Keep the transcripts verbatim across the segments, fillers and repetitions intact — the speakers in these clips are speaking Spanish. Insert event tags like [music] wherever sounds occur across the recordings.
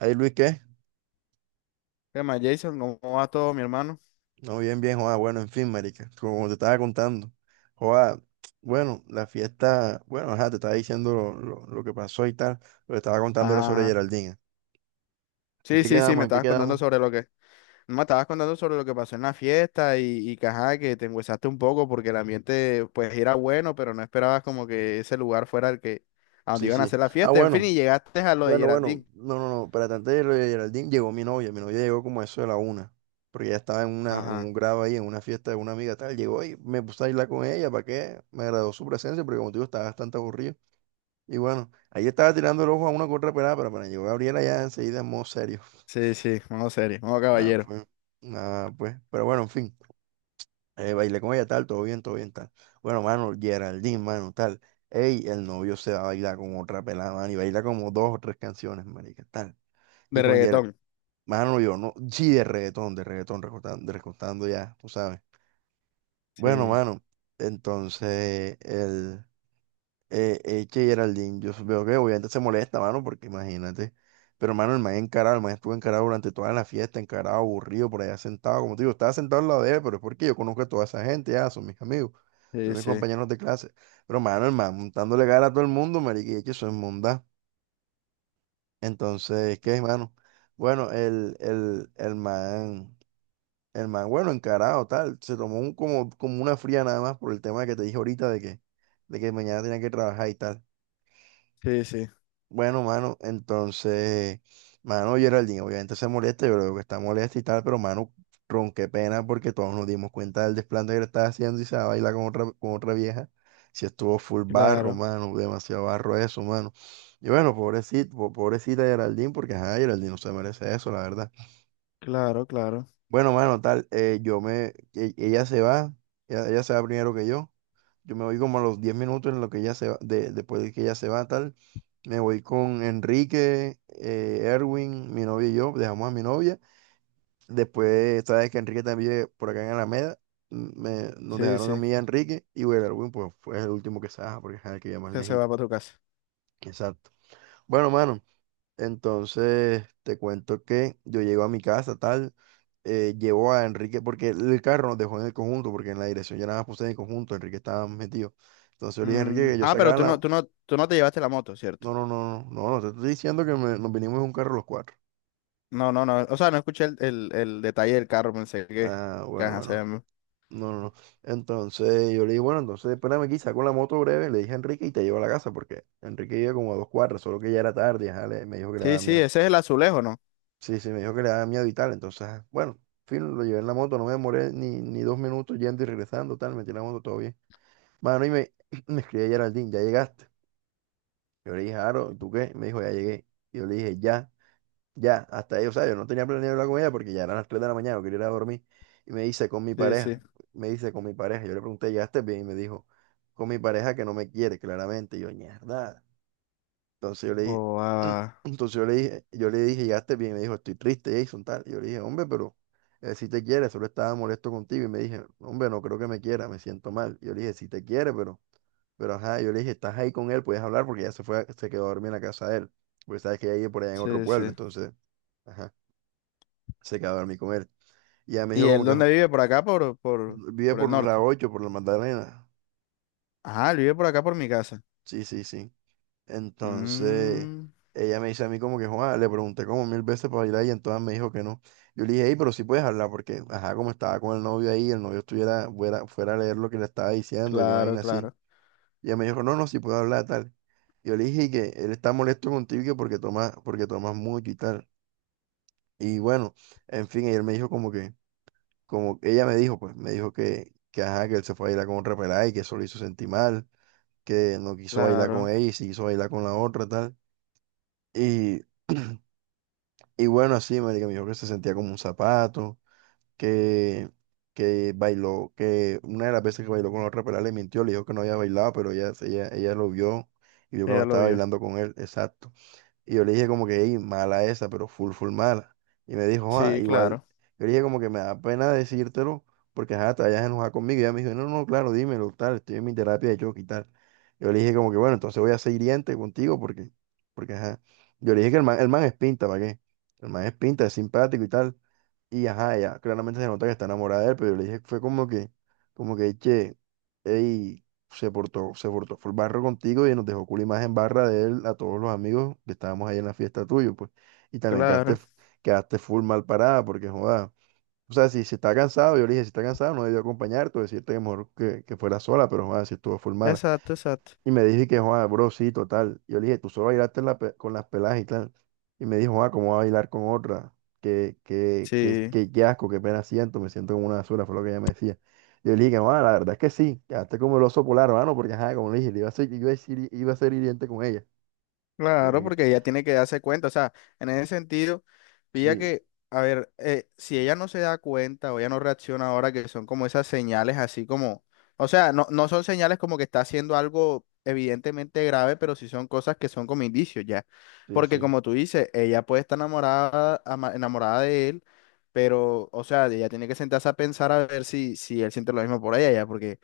Ay, Luis, ¿qué? ¿Qué más, Jason? ¿Cómo va todo, mi hermano? No, bien, bien, joda. Bueno, en fin, marica, como te estaba contando, joda, bueno, la fiesta, bueno, ajá, te estaba diciendo lo, lo- lo que pasó y tal, lo que estaba contando era sobre Ah, Geraldine. ¿En sí, qué sí, sí, quedamos? me ¿En qué estabas contando quedamos? sobre lo que... Me estabas contando sobre lo que pasó en la fiesta y, y que, ajá, que te enguesaste un poco porque el ambiente, pues, era bueno, pero no esperabas como que ese lugar fuera el que... a donde Sí, iban a sí. hacer la Ah, fiesta. En fin, y bueno, llegaste a lo de bueno, bueno, Geraldine. no, no, no, para tanto de lo de Geraldine llegó mi novia, mi novia llegó como a eso de la una, porque ella estaba en, una, en Ajá, un grado ahí, en una fiesta de una amiga tal, llegó y me puse a irla con ella, ¿para qué? Me agradó su presencia, porque como te digo, estaba bastante aburrido. Y bueno, ahí estaba tirando el ojo a una que otra pelada, pero para llegó Gabriela ya enseguida en modo serio. sí, sí, modo serio, modo Ah caballero. pues, nada, pues. Pero bueno, en fin, eh, bailé con ella tal, todo bien, todo bien, tal. Bueno, mano, Geraldine, mano, tal. Ey, el novio se va a bailar con otra pelada, mano, y baila como dos o tres canciones, marica, tal. De Y con Geraldine, reggaetón. mano, yo no, sí, de reggaetón, de reggaetón, recortando, recortando ya, tú sabes. Bueno, Sí, mano, entonces, el... eh, eh, que Geraldine, yo veo que obviamente se molesta, mano, porque imagínate. Pero, mano, el man encarado, el man estuvo encarado durante toda la fiesta, encarado, aburrido, por allá sentado. Como te digo, estaba sentado al lado de él, pero es porque yo conozco a toda esa gente, ya, son mis amigos, son sí, mis sí, compañeros de clase. Pero, mano, el man montándole cara a todo el mundo, marica, y es que eso es mundá. Entonces, ¿qué es, mano? Bueno, el, el, el man, el man, bueno, encarado, tal, se tomó un, como, como una fría nada más por el tema que te dije ahorita de que, de que mañana tenía que trabajar y tal. sí, sí. Bueno, mano, entonces, mano, Geraldine obviamente se molesta, yo creo que está molesta y tal, pero mano, ron, qué pena porque todos nos dimos cuenta del desplante que le estaba haciendo y se va a bailar con otra, con otra vieja. Si estuvo full barro, Claro, mano, demasiado barro eso, mano. Y bueno, pobrecito, po- pobrecita Geraldine, porque ajá, Geraldine no se merece eso, la verdad. claro, claro. Bueno, mano, tal, eh, yo me, e- ella se va, ella, ella se va primero que yo. Yo me voy como a los diez minutos en lo que ella se va, de, después de que ella se va, tal. Me voy con Enrique, eh, Erwin, mi novia y yo, dejamos a mi novia. Después, sabes que Enrique también vive por acá en Alameda, m- me, nos Sí, dejaron a sí, mí y a Enrique, y bueno, Erwin pues fue el último que se baja porque es el que ya más que se va lejito. para tu casa. Exacto. Bueno, mano, entonces, te cuento que yo llego a mi casa, tal, eh, llevo a Enrique, porque el carro nos dejó en el conjunto, porque en la dirección ya nada más puse en el conjunto, Enrique estaba metido. Entonces yo le dije a Enrique Mm, que yo ah, pero sacara tú no, la... tú no, tú no te llevaste la moto, ¿cierto? No, no, no, no, no, no, te estoy diciendo que me- nos vinimos en un carro los cuatro. No, no, no. O sea, no escuché el, el, el detalle del carro, pensé que, Ah, que bueno, ajá, se bueno, llama. no, no, no. Entonces yo le dije, bueno, entonces espérame aquí, saco la moto breve, le dije a Enrique y te llevo a la casa, porque Enrique iba como a dos cuadras, solo que ya era tarde, ajá, le- me dijo que le Sí, daba sí, miedo. ese es el azulejo, ¿no? Sí, sí, me dijo que le daba miedo y tal. Entonces, ah, bueno, en fin, lo llevé en la moto, no me demoré ni, ni dos minutos yendo y regresando, tal, metí la moto, todo bien. Mano, y me, [clears throat] me escribía Geraldine, ¿ya llegaste? Yo le dije, Aro, ¿y tú qué? Me dijo, ya llegué. Y yo le dije, ya, ya, hasta ahí, o sea, yo no tenía planeado hablar con ella porque ya eran las tres de la mañana, yo quería ir a dormir. Y me dice, con mi Sí, sí. pareja, me dice, con mi pareja. Yo le pregunté, ¿llegaste bien? Y me dijo, con mi pareja que no me quiere, claramente. Y yo, mierda. Entonces yo le dije, Oh, [clears throat] ah, entonces yo le dije, yo le dije, llegaste bien, me dijo, estoy triste, Jason, tal. Yo le dije, hombre, pero si te quiere, solo estaba molesto contigo. Y me dije, hombre, no creo que me quiera, me siento mal. Yo le dije, si te quiere, pero, pero ajá, yo le dije, estás ahí con él, puedes hablar porque ya se fue, a- se quedó a dormir en la casa de él. Porque sabes que ella vive por allá en otro sí, sí. pueblo, entonces, ajá, se quedó a dormir con él. Y ella me ¿Y dijo como él que dónde "Jo- vive? ¿Por acá? ¿Por, por, vive ¿por el por la norte? ocho, por la Magdalena. Ah, él vive por acá, por mi casa. Sí, sí, sí. Entonces, Mm, ella me dice a mí como que, Juan, le pregunté como mil veces para bailar y entonces me dijo que no. Yo le dije, hey, pero sí puedes hablar porque, ajá, como estaba con el novio ahí, el novio estuviera fuera, fuera, a leer lo que le estaba diciendo, alguna claro, vaina así. claro, Y ella me dijo, no, no, sí puedo hablar, tal. Yo le dije que él está molesto contigo que porque tomas, porque tomas mucho y tal. Y bueno, en fin, y él me dijo como que, como ella me dijo, pues, me dijo que, que ajá, que él se fue a bailar con otra pelada y que eso lo hizo sentir mal, que no quiso bailar con claro. ella y sí quiso bailar con la otra, tal. Y, [clears throat] y bueno, así, marica, me dijo que se sentía como un zapato, que, que bailó, que una de las veces que bailó con la otra pelada le mintió, le dijo que no había bailado, pero ella, ella, ella lo vio y vio cuando Ella lo estaba vio. bailando con él, exacto. Y yo le dije como que, "Ey, mala esa, pero full, full mala. Y me dijo, ah, Sí, igual. claro, Yo le dije como que me da pena decírtelo porque, ajá, te vayas a enojar conmigo. Y ella me dijo, no, no, claro, dímelo, tal, estoy en mi terapia de choque y tal. Yo le dije como que, bueno, entonces voy a ser hiriente contigo porque, porque, ajá. Yo le dije que el man, el man es pinta, ¿para qué? El man es pinta, es simpático y tal. Y ajá, ella claramente se nota que está enamorada de él, pero yo le dije, fue como que, como que, che, ey, se portó, se portó, fue el barro contigo y nos dejó cool imagen barra de él a todos los amigos que estábamos ahí en la fiesta tuyo, pues. Y también quedaste, claro. f- quedaste full mal parada, porque joda. O sea, si, si está cansado, yo le dije, si está cansado, no debió acompañarte o decirte que mejor que, que fuera sola, pero joda, si estuvo full mal. Exacto, exacto. Y me dije que, Juan, bro, sí, total. Yo le dije, tú solo bailaste la pe- con las peladas y tal. Y me dijo, Juan, ¿cómo va a bailar con otra? Qué, qué, qué, Sí. qué, qué asco, qué pena siento, me siento como una basura, fue lo que ella me decía. Yo le dije, Juan, la verdad es que sí, quedaste como el oso polar, hermano, porque, ajá, como le dije, le iba a ser, iba a ser, iba a ser hiriente con ella. Le dije Claro, que, porque ella tiene que darse cuenta, o sea, en ese sentido, pilla sí, que, a ver, eh, si ella no se da cuenta o ella no reacciona ahora, que son como esas señales así como, o sea, no, no son señales como que está haciendo algo evidentemente grave, pero sí son cosas que son como indicios ya, sí, porque sí, como tú dices, ella puede estar enamorada, ama- enamorada de él, pero, o sea, ella tiene que sentarse a pensar a ver si, si él siente lo mismo por ella ya, porque...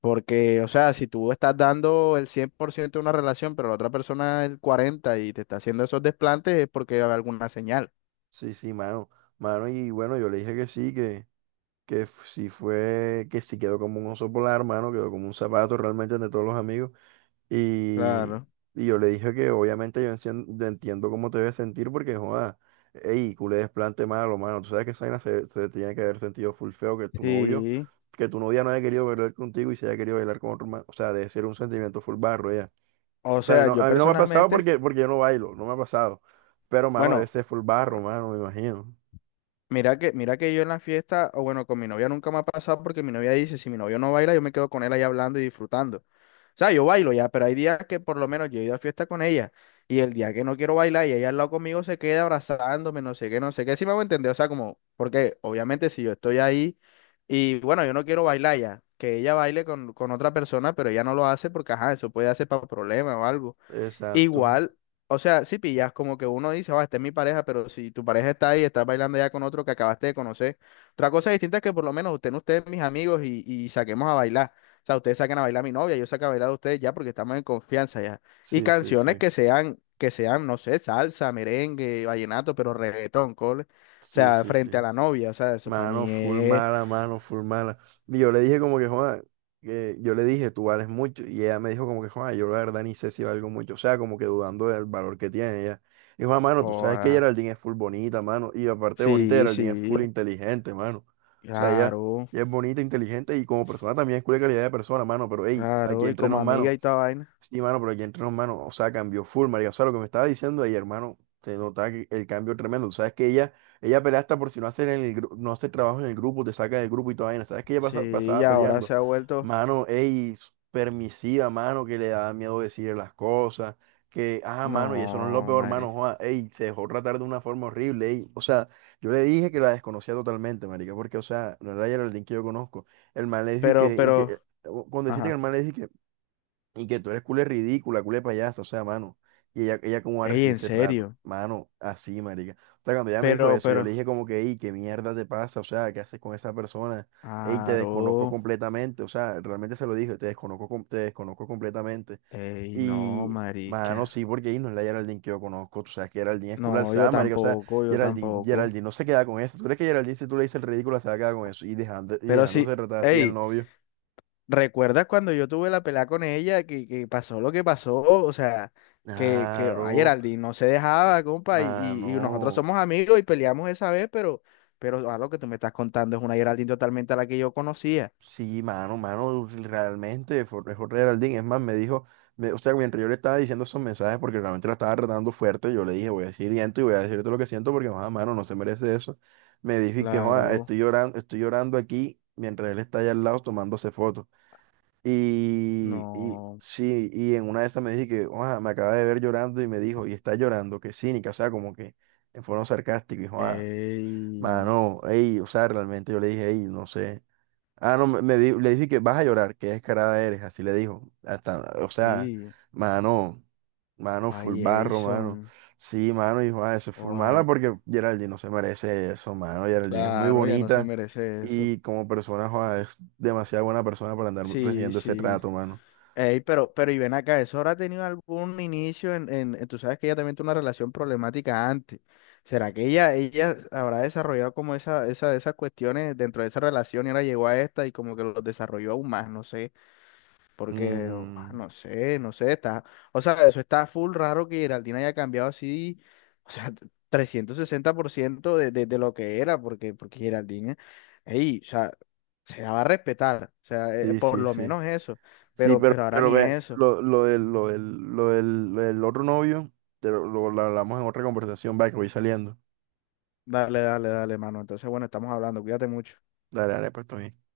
Porque, o sea, si tú estás dando el cien por ciento de una relación, pero la otra persona el cuarenta por ciento y te está haciendo esos desplantes, es porque hay alguna señal. sí, sí, mano, mano, y bueno, yo le dije que sí, que, que f- sí fue, que sí quedó como un oso polar, mano, quedó como un zapato realmente de todos los amigos. Y, Claro. y yo le dije que obviamente yo, encien- yo entiendo cómo te debes sentir porque, joda, ey, culé desplante malo, mano. Tú sabes que esa vaina se, se tiene que haber sentido full feo que tu novio, Sí. que tu novia no haya querido bailar contigo y se haya querido bailar con otro man. O sea, debe ser un sentimiento full barro ya. O O sea, a mí sea, no, yo a mí no me ha pasado personalmente, porque, porque yo no bailo, no me ha pasado. Pero, mano, debe bueno, ser full barro, mano, me imagino. mira que, mira que yo en la fiesta, o bueno, con mi novia nunca me ha pasado porque mi novia dice, si mi novio no baila, yo me quedo con él ahí hablando y disfrutando. O sea, yo bailo ya, pero hay días que por lo menos yo he ido a fiesta con ella y el día que no quiero bailar y ella al lado conmigo se queda abrazándome, no sé qué, no sé qué, si me hago entender, o sea, como, porque obviamente si yo estoy ahí y bueno, yo no quiero bailar ya, que ella baile con, con otra persona, pero ella no lo hace porque, ajá, eso puede hacer para problemas o algo. Exacto. Igual, o sea, si pillas, como que uno dice, va, esta es mi pareja, pero si tu pareja está ahí, estás bailando ya con otro que acabaste de conocer. Otra cosa distinta es que por lo menos usted, no ustedes, mis amigos, y, y saquemos a bailar. O sea, ustedes saquen a bailar a mi novia, yo saco a bailar a ustedes ya porque estamos en confianza ya. Y Sí, sí, canciones sí. que sean, que sean, no sé, salsa, merengue, vallenato, pero reggaetón, cole. O Sí, sea, sí, sí. frente a la novia, o sea, eso para Mano, mí full es. mala, mano, full mala. Y yo le dije como que, joda que yo le dije, tú vales mucho. Y ella me dijo como que, joda yo la verdad ni sé si valgo mucho. O sea, como que dudando del valor que tiene ella. Y Juan, mano, tú sabes que Joda. Geraldine es full bonita, mano. Y aparte de bonita, Sí, Geraldine es sí, full inteligente, mano. O sea, ella, claro, ella es bonita, inteligente y como persona también es cool de calidad de persona, mano. Pero, hey, aquí claro, y entre como nos, amiga mano. y toda vaina. Sí, mano, pero aquí entre nos, mano, o sea, cambió full, marica. O sea, lo que me estaba diciendo ahí, hermano, se notaba que el cambio tremendo. Tú sabes que ella, ella pelea hasta por si no hace, en el, gru- no hace trabajo en el grupo, te saca del grupo y toda vaina. Sabes que ella pasa- Sí, y pasaba ahora peleando. se ha vuelto. Mano, ey, permisiva, mano, que le da miedo decir las cosas. Que, ah, mano, y eso no es lo No, peor, mano, madre. joa, ey, se dejó tratar de una forma horrible, ey. O sea, yo le dije que la desconocía totalmente, marica, porque, o sea, no era Geraldine que yo conozco. El man le dijo y Pero, que, y que, eh, pero, cuando deciste que el ajá. man le dijo y que tú eres culé ridícula, culé payasa, o sea, mano. Y ella, ella cómo va a Ey, recibir en ese trato. serio. Mano, así, marica. O sea, cuando ella me dijo Pero, eso, yo le pero. dije como que, ey, ¿qué mierda te pasa? O sea, ¿qué haces con esa persona? Ey, te desconozco Aro. completamente. O sea, realmente se lo dije, te desconozco, com- te desconozco completamente. Ey, no, Y, mano, marica. sí, porque ahí no es la Geraldine que yo conozco. Tú sabes que Geraldine es culo No, yo alzada, marica. O sea, tampoco, yo Geraldine, tampoco. Geraldine no se queda con eso. ¿Tú crees que Geraldine, si tú le dices el ridículo, se va a quedar con eso? Y dejando, y Pero sí, dejándose tratar así al ey, novio. ¿recuerdas cuando yo tuve la pelea con ella que, que pasó lo que pasó? O sea, que, que a Claro. Geraldine no se dejaba, compa, y, y, y nosotros Mano, somos amigos y peleamos esa vez, pero, pero a lo que tú me estás contando es una Geraldine totalmente a la que yo conocía. sí, mano, mano, realmente fue fue Geraldine. Es más, me dijo, me- o sea, mientras yo le estaba diciendo esos mensajes, porque realmente la estaba tratando fuerte, yo le dije, voy a decir esto y voy a decirte lo que siento, porque, joda, mano, no se merece eso. Me dijo y que, joda, Claro, estoy llorando, estoy llorando aquí mientras él está allá al lado tomándose fotos. Y, y no. sí, y en una de esas me dije que, joda, me acaba de ver llorando y me dijo, y está llorando, que cínica, o sea, como que en forma sarcástica, y joda, Ey. mano, ey, o sea, realmente yo le dije, ey, no sé. Ah, no, me, me di- le dije que vas a llorar, que descarada eres, así le dijo. Hasta, o sea, Sí. mano, mano, full Ay, barro, mano. Jason. Sí, mano, dijo, ah, eso es full mala Ay, porque Geraldine no se merece eso, mano. Geraldine es muy claro, ya no se bonita merece eso. y como persona, joda, es demasiado buena persona para andar Sí, recibiendo ese sí. trato, mano. Ey, pero, pero y ven acá, ¿eso habrá tenido algún inicio en, en, en- tú sabes que ella también tuvo una relación problemática antes? ¿Será que ella, ella habrá desarrollado como esa, esa, esas cuestiones dentro de esa relación y ahora llegó a esta y como que los desarrolló aún más? No sé. Porque, ah, Mm, no sé, no sé, está, o sea, eso está full raro que Geraldine haya cambiado así, o sea, trescientos sesenta por ciento de, de, de lo que era, porque, porque Geraldine, ey, o sea, se daba a respetar, o sea, eh, sí, por sí, lo sí. menos eso, Sí, pero, pero, pero ahora pero ni ve, eso. lo, lo del, lo del, lo del, lo del otro novio, te lo, lo- lo hablamos en otra conversación, va, que voy saliendo. Dale, dale, dale, mano. Entonces, bueno, estamos hablando, cuídate mucho. Dale, dale, pues, todo bien.